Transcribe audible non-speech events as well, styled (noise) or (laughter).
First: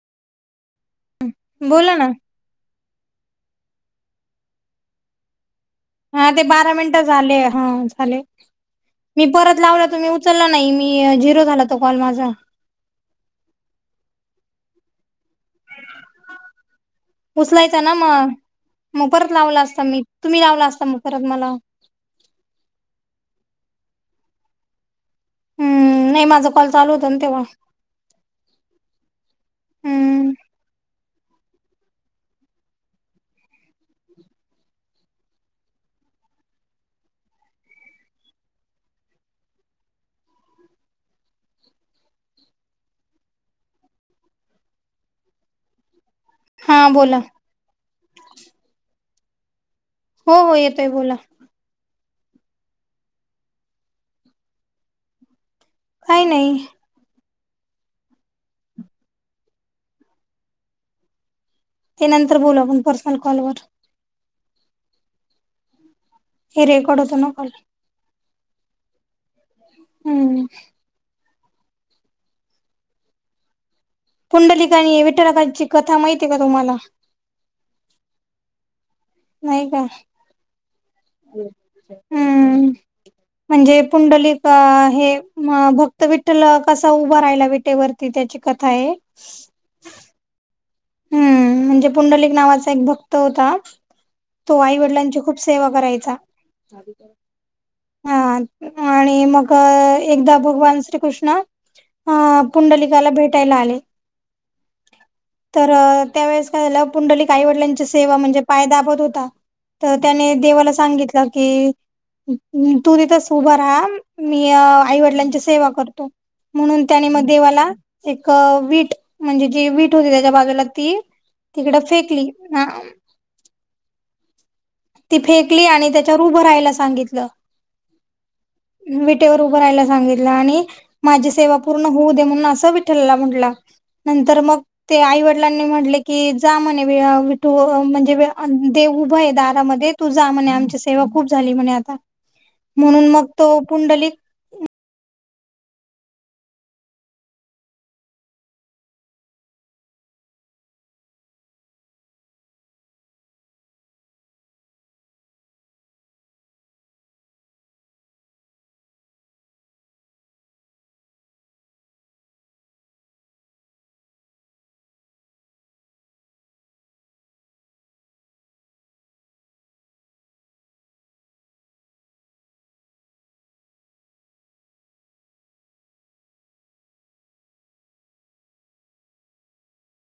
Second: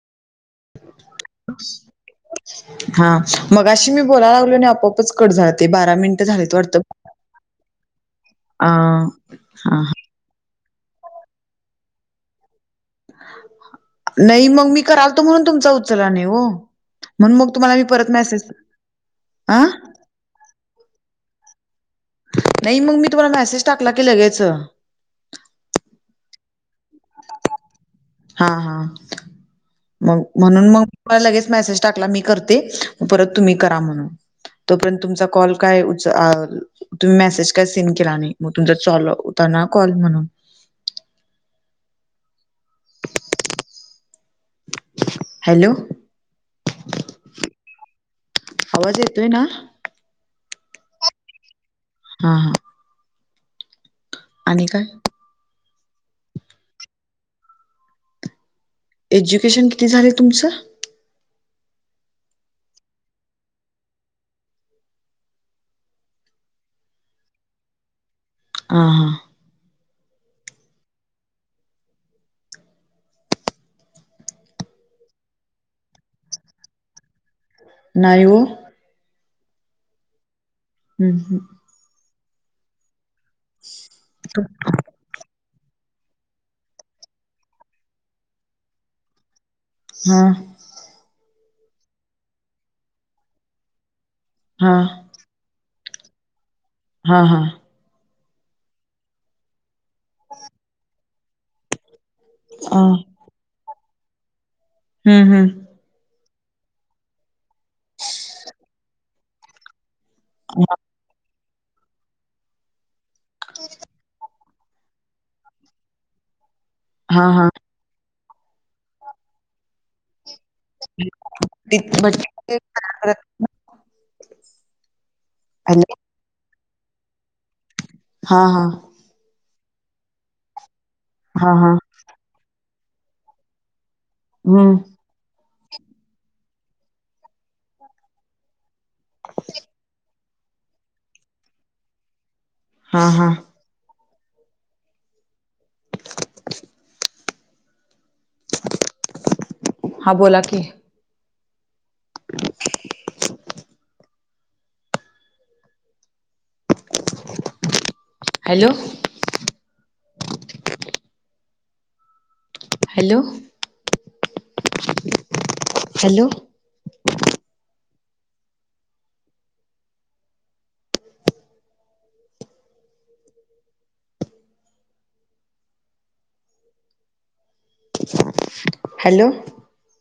बोला ना. हा मगाशी मी बोलाय लागलोनी आपोआप हा ते बारा मिनट झाले. ह झाले. अ, हा मी परत लावला हा तुमी उचलला नाही. मी झिरो झाला तो कॉल माझा. (inaudible) नाही मग मी करालतो. म्हणून तुम उचला नाही ओ. म्हणून मग तुम्हाला उचलायचा मी ना परत मग मसेज, मग परत लावला आ. असता मी तुम्ही लावला असता मग परत मला. नाही मग मी तुम्हाला मेसेज टाकला की लगेचं. हम्म नाही माझं हा हा मग हम्म म्हणून मग लगेच मेसेज टाकला मी करते. परत तुम्ही करा म्हणून. तोपर्यंत तुमचा कॉल काय उच अ तुम्ही मेसेज काय सीन केला नाही. मग तुमचा चालू होता ना कॉल म्हणून. हॅलो. हां बोला. आवाज येतोय ना? हो हो येतोय बोला. हा हा. आणि काय? काय नाही. एज्युकेशन किती झालय तुमचं? ते नंतर बोलू आपण पर्सनल कॉलवर. हे रेकॉड होतो ना कॉल. हा हा. हम्म. पुंडलिक आणि विठलकांची कथा माहीते का तुम्हाला? नाही ओ. नाही का? हं, हं. हम्म. म्हणजे पुंडलिक हे म भक्त विठल कसा उभा राहिला विटेवरती. त्याची कथाये. ह. म्हणजे पुंडलिक नावाचा एक भक्त होता. तो आई हां, वडिलांची खूप सेवा करायचा. हां, हां. हा आणि मग एकदा भगवान श्रीकृष्ण अ अ, पुंडलिकाला भेटायला आले हम् हम् तर त्यावेेळेस काय झालं पुंडलिक आई वडिलांची सेवा म्हणजे पाय दाबत होता तर त्याने देवाला सांगितलं की तू तिथंच उभं रा मी आईवडिलांची सेवा करतो म्हणून त्याने मग हां, हां. देवाला एक वीट म्हणजे जे वीट होते त्याच्या बा त्याला ती ती तिकडं भट्टी फेकली ना ती फेकली आणि हॅलो. त्याच्यावर उभं राहायला सांगितलं. हा हा विटेवर उभं राहायला सांगितलं आणि माझी हां, सेवा हां. पूर्ण होऊ दे म्हणून असं विठ्ठलला म्हंटला. नंतर मग हं. ते आईवड लांनी म्हटले की जा म्हणे वी विठू म्हणजे अ देव उभं आहे दारामध्ये तू जा म्हणे आमची सेवा खूप झाली म्हणे आता म्हणून हां, मग हां. तो पुंडलिक हा बोला की हॅलो. Hello hello (inaudible) hello.